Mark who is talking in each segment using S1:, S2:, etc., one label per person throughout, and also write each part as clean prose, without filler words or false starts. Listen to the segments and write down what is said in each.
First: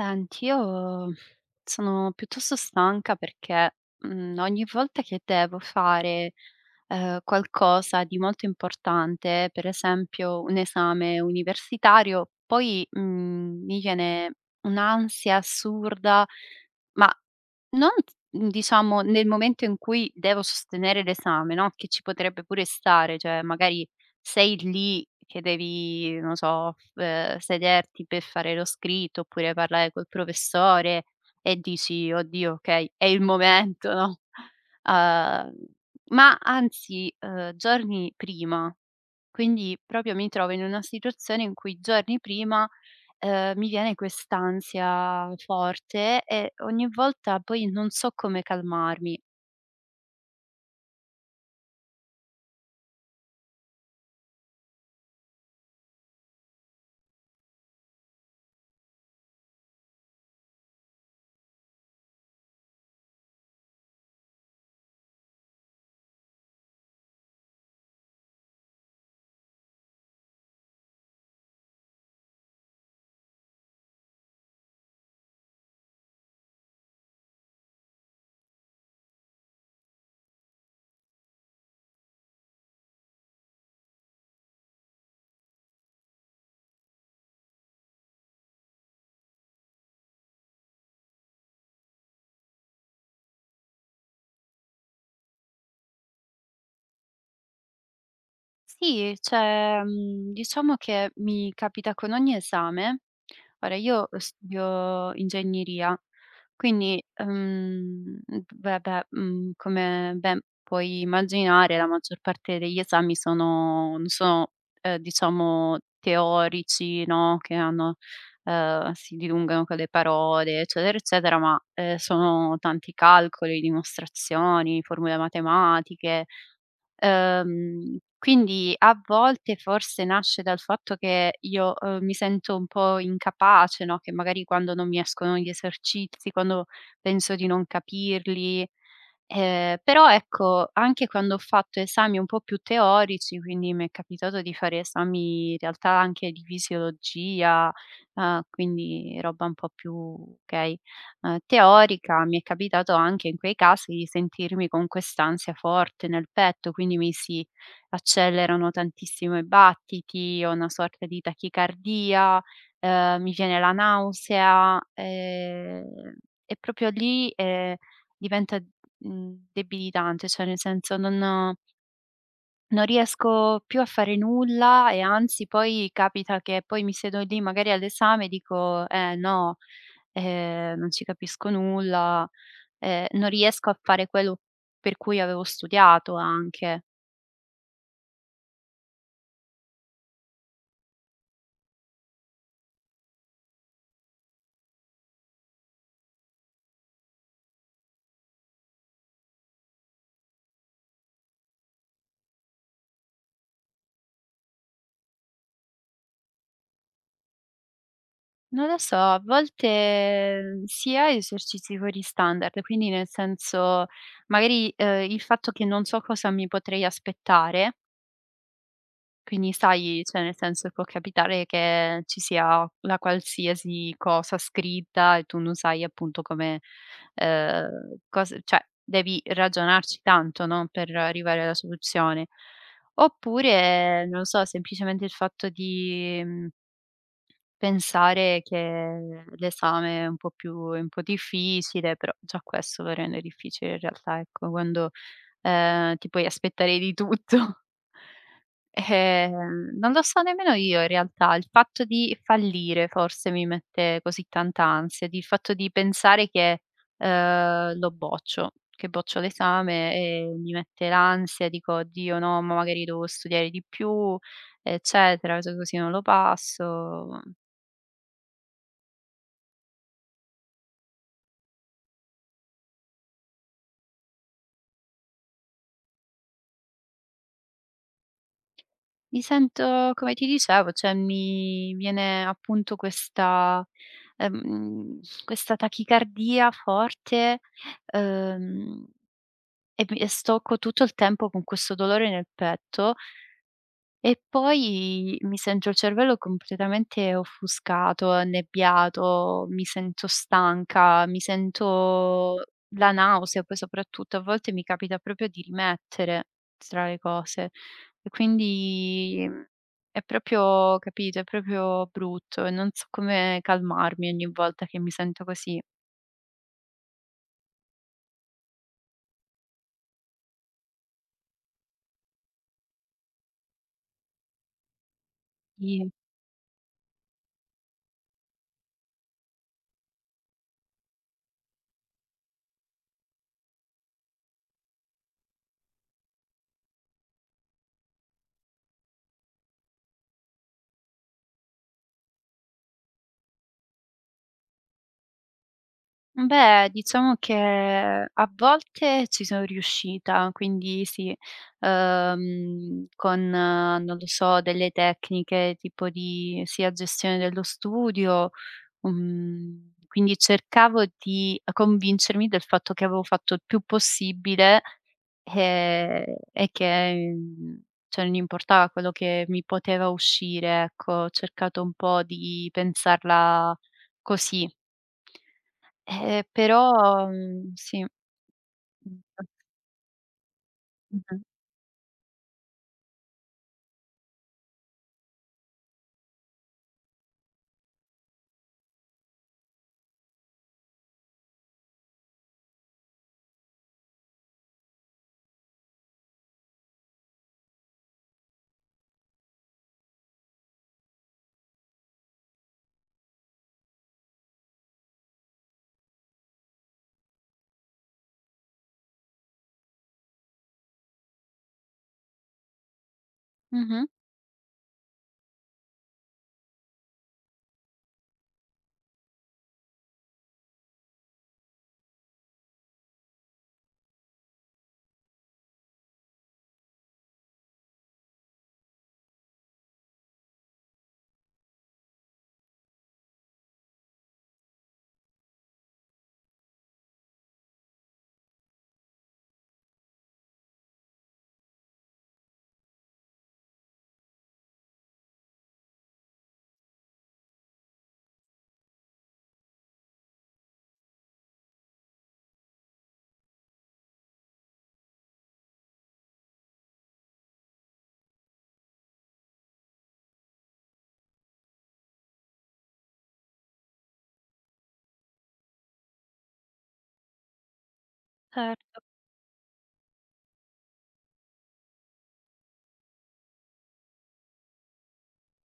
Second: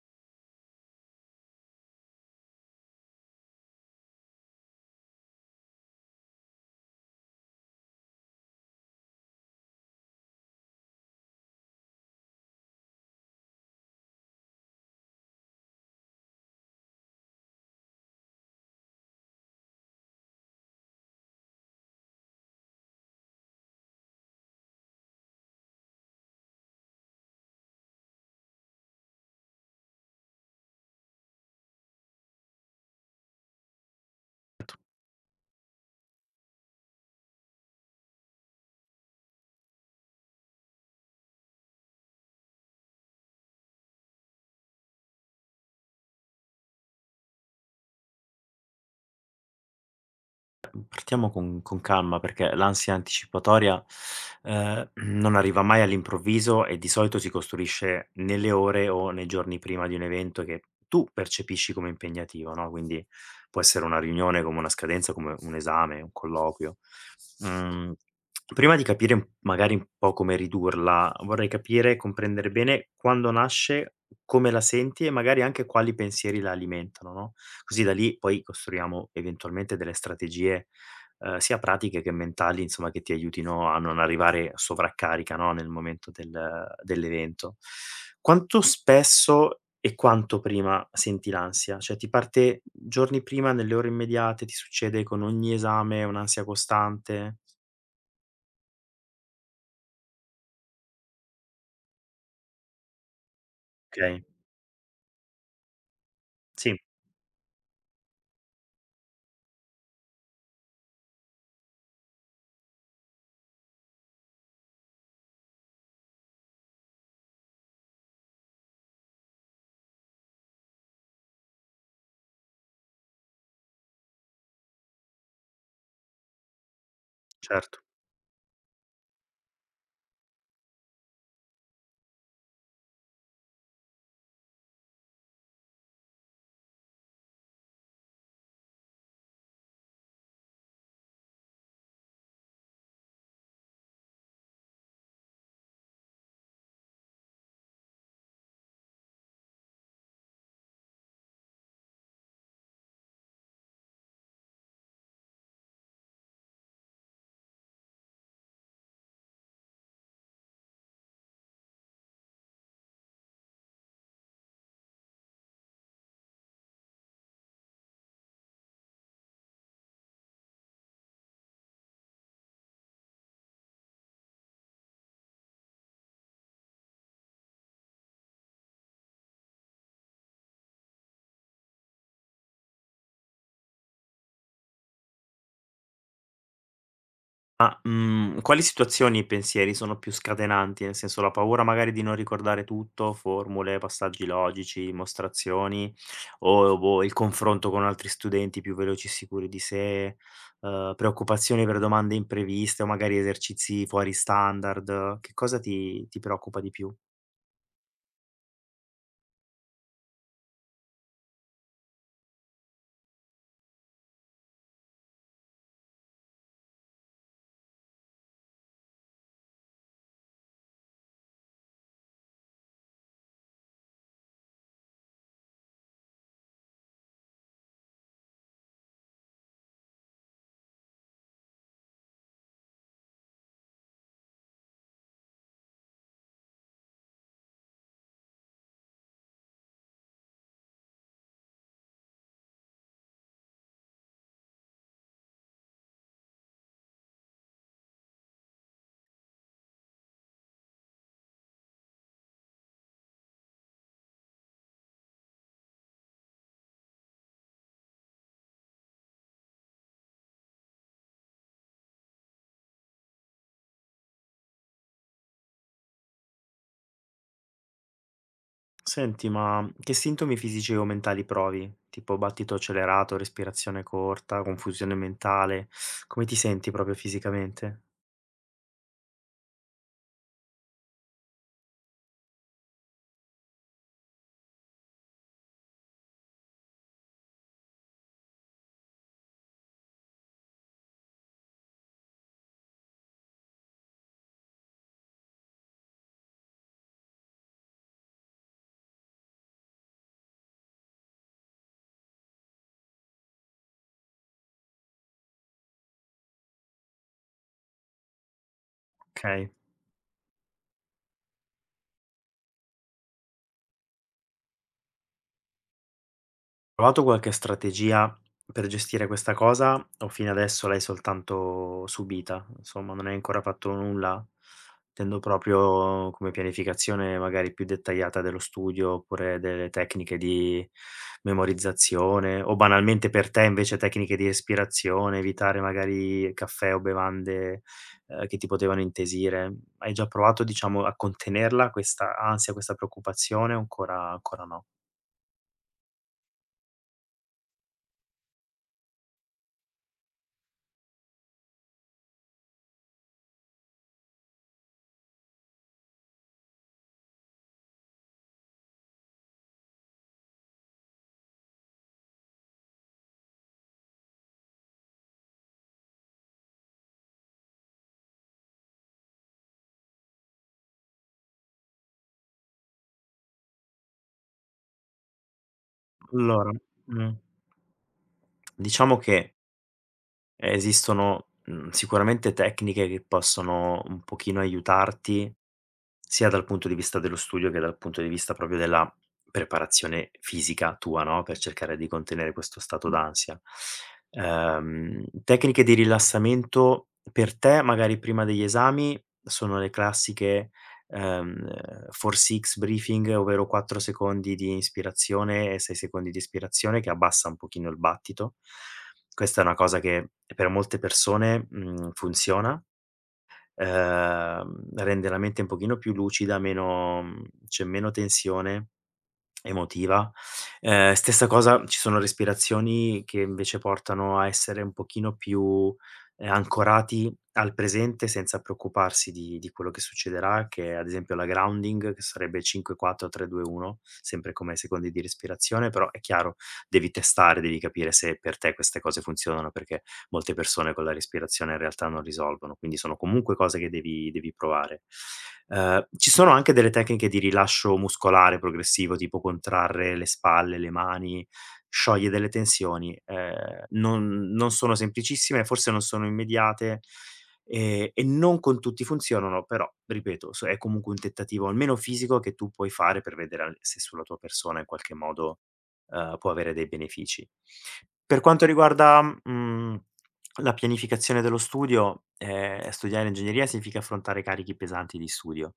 S1: Senti, io sono piuttosto stanca perché, ogni volta che devo fare, qualcosa di molto importante, per esempio un esame universitario, poi, mi viene un'ansia assurda, ma non t mhmm, diciamo nel momento in cui devo sostenere l'esame, no, che ci potrebbe pure stare, cioè magari sei lì che devi, non so, f sederti per fare lo scritto oppure parlare col professore e dici: "Oddio, okay, è il momento", no, uhm, ma anzi, giorni prima. Quindi proprio mi trovo in una situazione in cui giorni prima mi viene quest'ansia forte e ogni volta poi non so come calmarmi.
S2: Partiamo con calma perché l'ansia anticipatoria, non arriva mai all'improvviso e di solito si costruisce nelle ore o nei giorni prima di un evento che tu percepisci come impegnativo, no, quindi può essere una riunione, come una scadenza, come un esame, un colloquio. Mhmm, Prima di capire un magari un po' come ridurla, vorrei capire e comprendere bene quando nasce, come la senti e magari anche quali pensieri la alimentano, no, così da lì poi costruiamo eventualmente delle strategie sia pratiche che mentali, insomma, che ti aiutino a non arrivare sovraccarica, no, nel momento dell'evento. Quanto spesso e quanto prima senti l'ansia? Cioè ti parte giorni prima, nelle ore immediate, ti succede con ogni esame un'ansia costante?
S1: Sì, cioè, diciamo che mi capita con ogni esame ora io
S2: Okay,
S1: studio ingegneria,
S2: sì,
S1: quindi, beh, come ben puoi immaginare la maggior parte degli esami sono non sono, diciamo teorici, no, che hanno si dilungano con le parole, eccetera, eccetera, ma, sono tanti calcoli, dimostrazioni, formule matematiche.
S2: certo.
S1: Quindi a volte forse nasce dal fatto che io, mi sento un po' incapace, no, che magari quando non mi escono gli esercizi, quando penso di non capirli, però ecco, anche quando ho fatto esami un po' più teorici, quindi mi è capitato di fare esami in realtà anche di fisiologia, quindi roba un po' più okay teorica, mi è capitato anche in quei casi di sentirmi con quest'ansia forte nel petto, quindi mi si accelerano tantissimo i battiti, ho una sorta di tachicardia, mi viene la nausea, e proprio lì, diventa, debilitante, cioè nel senso non riesco più a fare nulla e anzi poi capita che poi mi siedo lì magari all'esame e dico: "Eh no, non ci capisco nulla, non riesco a fare quello per cui avevo studiato anche".
S2: Ma, quali situazioni e pensieri sono più scatenanti? Nel senso, la paura magari di non ricordare tutto, formule, passaggi logici, mostrazioni, o boh, il confronto con altri studenti più veloci e sicuri di sé, preoccupazioni per domande impreviste o magari esercizi fuori standard, che cosa ti preoccupa di più?
S1: Non lo so, a volte si ha esercizi fuori standard, quindi nel senso magari, il fatto che non so cosa mi potrei aspettare. Quindi sai, cioè nel senso può capitare che ci sia la qualsiasi cosa scritta e tu non sai appunto come, cos cioè devi ragionarci tanto, no, per arrivare alla soluzione. Oppure, non lo so, semplicemente il fatto di, pensare che l'esame è un po' difficile, però già questo lo rende difficile in realtà, ecco, quando, ti puoi aspettare di tutto. Non lo so nemmeno io in realtà. Il fatto di fallire forse mi mette così tanta ansia, di il fatto di pensare che, lo boccio, che boccio l'esame e mi mette l'ansia, dico: "Oddio no, ma magari devo studiare di più, eccetera, se così non lo passo".
S2: Senti, ma che sintomi fisici o mentali provi? Tipo battito accelerato, respirazione corta, confusione mentale? Come ti senti proprio fisicamente?
S1: Mi sento, come ti dicevo, cioè mi viene appunto questa questa tachicardia forte, ehm e mi e sto co tutto il tempo con questo dolore nel petto e poi mi sento il cervello completamente offuscato, annebbiato, mi sento stanca, mi sento la nausea poi soprattutto, a volte mi capita proprio di rimettere tra le cose e quindi,
S2: Okay.
S1: è proprio capito, è proprio brutto e non so come calmarmi ogni volta che mi sento così.
S2: Provato qualche strategia per gestire questa cosa o fino adesso l'hai soltanto subita? Insomma, non hai ancora fatto nulla? Intendo proprio come pianificazione magari più dettagliata dello studio oppure delle tecniche di memorizzazione o banalmente per te invece tecniche di respirazione, evitare magari caffè o bevande, che ti potevano intesire. Hai già provato diciamo a contenerla questa ansia, questa preoccupazione o ancora no?
S1: Beh, diciamo che a volte ci sono riuscita, quindi sì, con, non lo so, delle tecniche tipo di sia gestione dello studio, quindi cercavo di convincermi del fatto che avevo fatto il più possibile, ehm, e che, cioè non importava quello che mi poteva uscire, ecco. Ho cercato un po' di pensarla così.
S2: Allora
S1: Però,
S2: mh.
S1: sì.
S2: Diciamo che
S1: Mh-mh.
S2: esistono, sicuramente tecniche che possono un pochino aiutarti sia dal punto di vista dello studio che dal punto di vista proprio della preparazione fisica tua, no, per cercare di contenere questo stato d'ansia. Tecniche di rilassamento per te, magari prima degli esami, sono le classiche, ehm, 4-6 breathing, ovvero 4 secondi di inspirazione e 6 secondi di espirazione, che abbassa un pochino il battito. Questa è una cosa che per molte persone, funziona
S1: Mh-mh.
S2: rende la mente un pochino più lucida, meno c'è meno tensione emotiva. Stessa cosa, ci sono respirazioni che invece portano a essere un pochino più, ancorati al presente senza preoccuparsi di quello che succederà, che è ad esempio la grounding, che sarebbe 5, 4, 3, 2, 1, sempre come secondi di respirazione, però è chiaro, devi testare, devi capire se per te queste cose funzionano perché molte persone con la respirazione in realtà non risolvono, quindi sono comunque cose che devi provare. Ci sono anche delle tecniche di rilascio muscolare progressivo, tipo contrarre le spalle, le mani, scioglie delle tensioni, non sono semplicissime, forse non sono immediate, e non con tutti funzionano, però ripeto, so è comunque un tentativo almeno fisico che tu puoi fare per vedere al se sulla tua persona in qualche modo, può avere dei benefici. Per quanto
S1: Certo.
S2: riguarda, mhmm la pianificazione dello studio, studiare ingegneria significa affrontare carichi pesanti di studio.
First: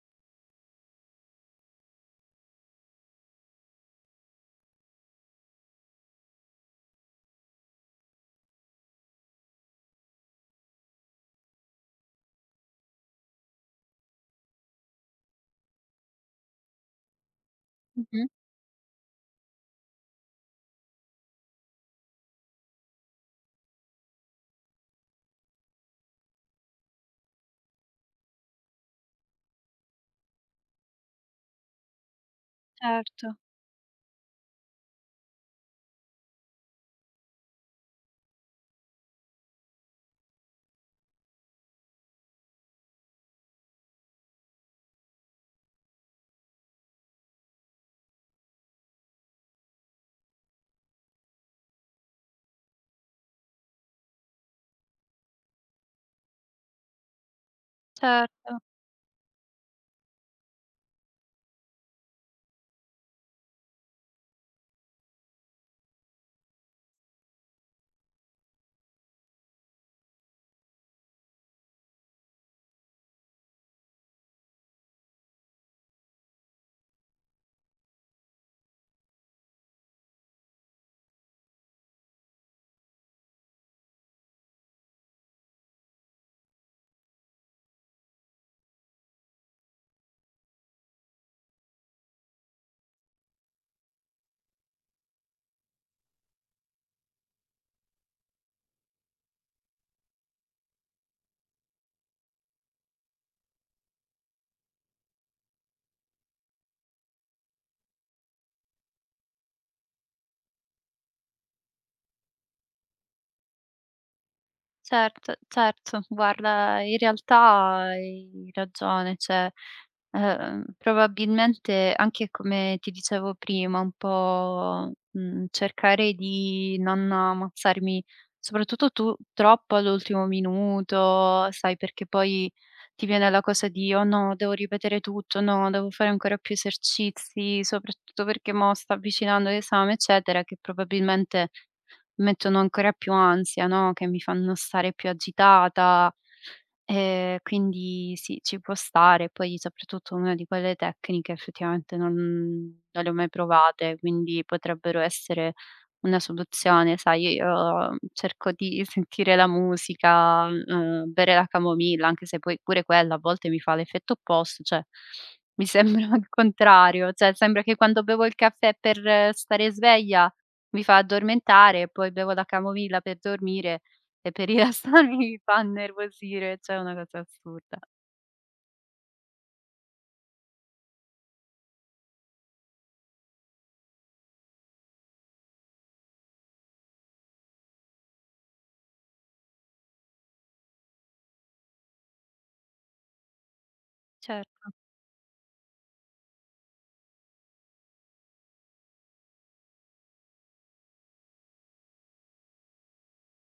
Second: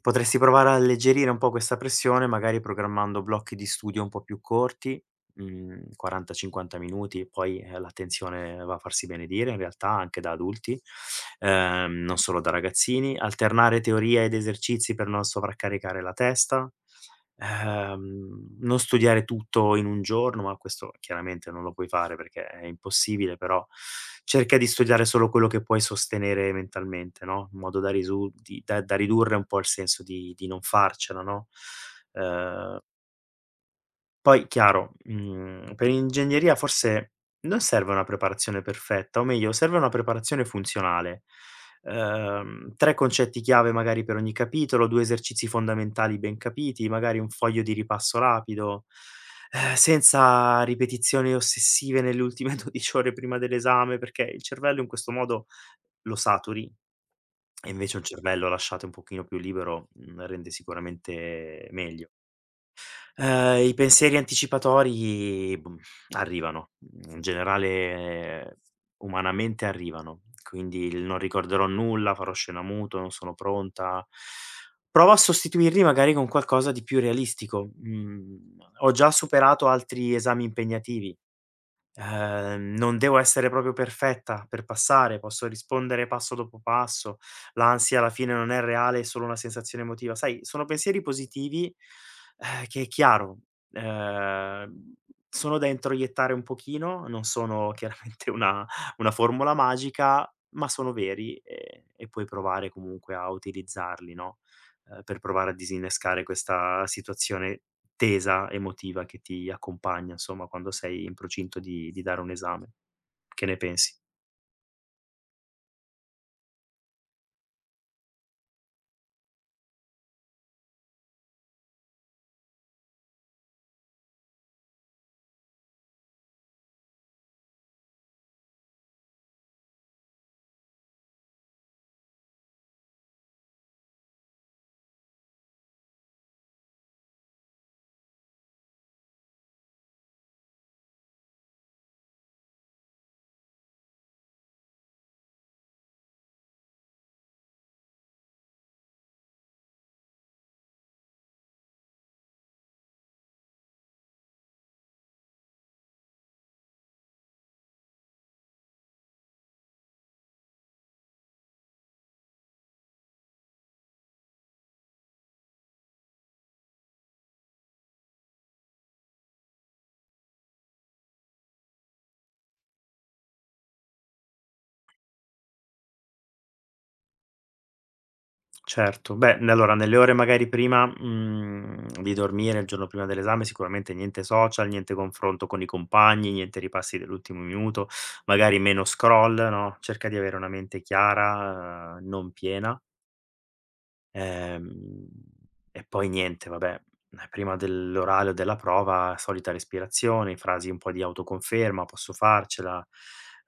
S2: Potresti provare a alleggerire un po' questa pressione, magari programmando blocchi di studio un po' più corti, 40, 50 minuti, poi, l'attenzione va a farsi benedire in realtà anche da adulti, non solo da ragazzini. Alternare teoria ed esercizi per non sovraccaricare la testa
S1: Mh-mh.
S2: non studiare tutto in un giorno, ma questo chiaramente non lo puoi fare perché è impossibile, però cerca di studiare solo quello che puoi sostenere mentalmente, no? In modo da, da ridurre un po' il senso di non farcela, no? Ehm,
S1: Certo,
S2: Poi chiaro, per ingegneria forse non serve una preparazione perfetta, o meglio serve una preparazione funzionale. 3 concetti chiave magari per ogni capitolo, 2 esercizi fondamentali ben capiti, magari un foglio di ripasso rapido, senza ripetizioni ossessive nelle ultime 12 ore prima dell'esame, perché il cervello in questo modo lo saturi e invece un cervello
S1: certo.
S2: lasciato un pochino più libero, rende sicuramente meglio. I pensieri anticipatori, arrivano. Mhmm, In generale umanamente arrivano. Quindi il non ricorderò nulla, farò scena muto, non sono pronta. Provo a sostituirli magari con qualcosa di più realistico. Mhmm, Ho già superato altri esami impegnativi non devo essere proprio perfetta per passare, posso rispondere passo dopo passo. L'ansia alla fine non è reale, è solo una sensazione emotiva. Sai, sono pensieri positivi, che è chiaro, ehm, sono da introiettare un pochino, non sono chiaramente una formula magica, ma sono veri e puoi provare comunque a utilizzarli, no, per provare a disinnescare questa situazione tesa emotiva che ti accompagna, insomma, quando sei in procinto di dare un esame. Che ne pensi?
S1: Certo, certo, guarda in realtà hai ragione, cioè, probabilmente anche come ti dicevo prima, un po', cercare di non ammazzarmi soprattutto tu troppo all'ultimo minuto, sai, perché poi ti viene la cosa di: "Oh no, devo ripetere tutto, no, devo fare ancora più esercizi", soprattutto perché mo' sta avvicinando l'esame, eccetera, che probabilmente mettono ancora più ansia, no, che mi fanno stare più agitata. Quindi sì, ci può stare. Poi soprattutto una di quelle tecniche effettivamente non le ho mai provate, quindi potrebbero essere una soluzione, sai, io cerco di sentire la musica, bere la camomilla, anche se poi pure quella a volte mi fa l'effetto opposto, cioè mi sembra il contrario, cioè sembra che quando bevo il caffè per stare sveglia mi fa addormentare e poi bevo la camomilla per dormire e per rilassarmi mi fa innervosire, cioè è una cosa assurda.
S2: Certo, beh, n allora nelle ore magari prima, di dormire, il giorno prima dell'esame, sicuramente niente social, niente confronto con i compagni, niente ripassi dell'ultimo minuto, magari meno scroll, no, cerca di avere una mente chiara, non piena
S1: Certo,
S2: Ehm, e poi niente, vabbè, prima dell'orale o della prova, solita respirazione, frasi un po' di autoconferma, posso farcela,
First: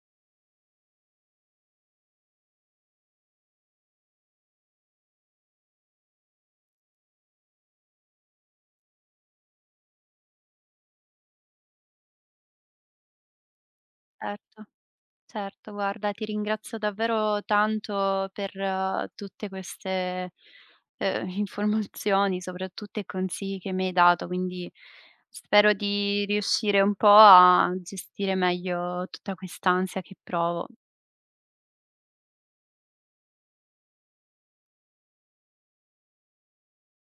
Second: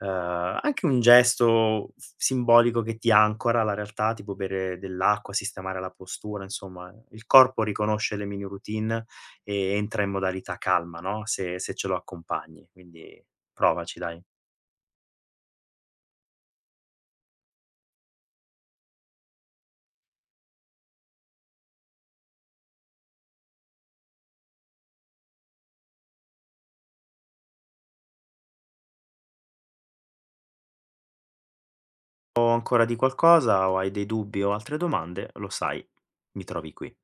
S2: anche un gesto f simbolico che ti ancora alla realtà, tipo bere dell'acqua, sistemare la postura, insomma, il corpo riconosce le mini routine e entra in modalità calma, no, se ce lo accompagni, quindi provaci dai.
S1: certo, certo. Guarda, ti ringrazio davvero tanto per tutte queste, informazioni, soprattutto e consigli che mi hai dato, quindi spero di riuscire un po' a gestire meglio tutta quest'ansia che provo.
S2: O ancora di qualcosa o hai dei dubbi o altre domande, lo sai, mi trovi qui.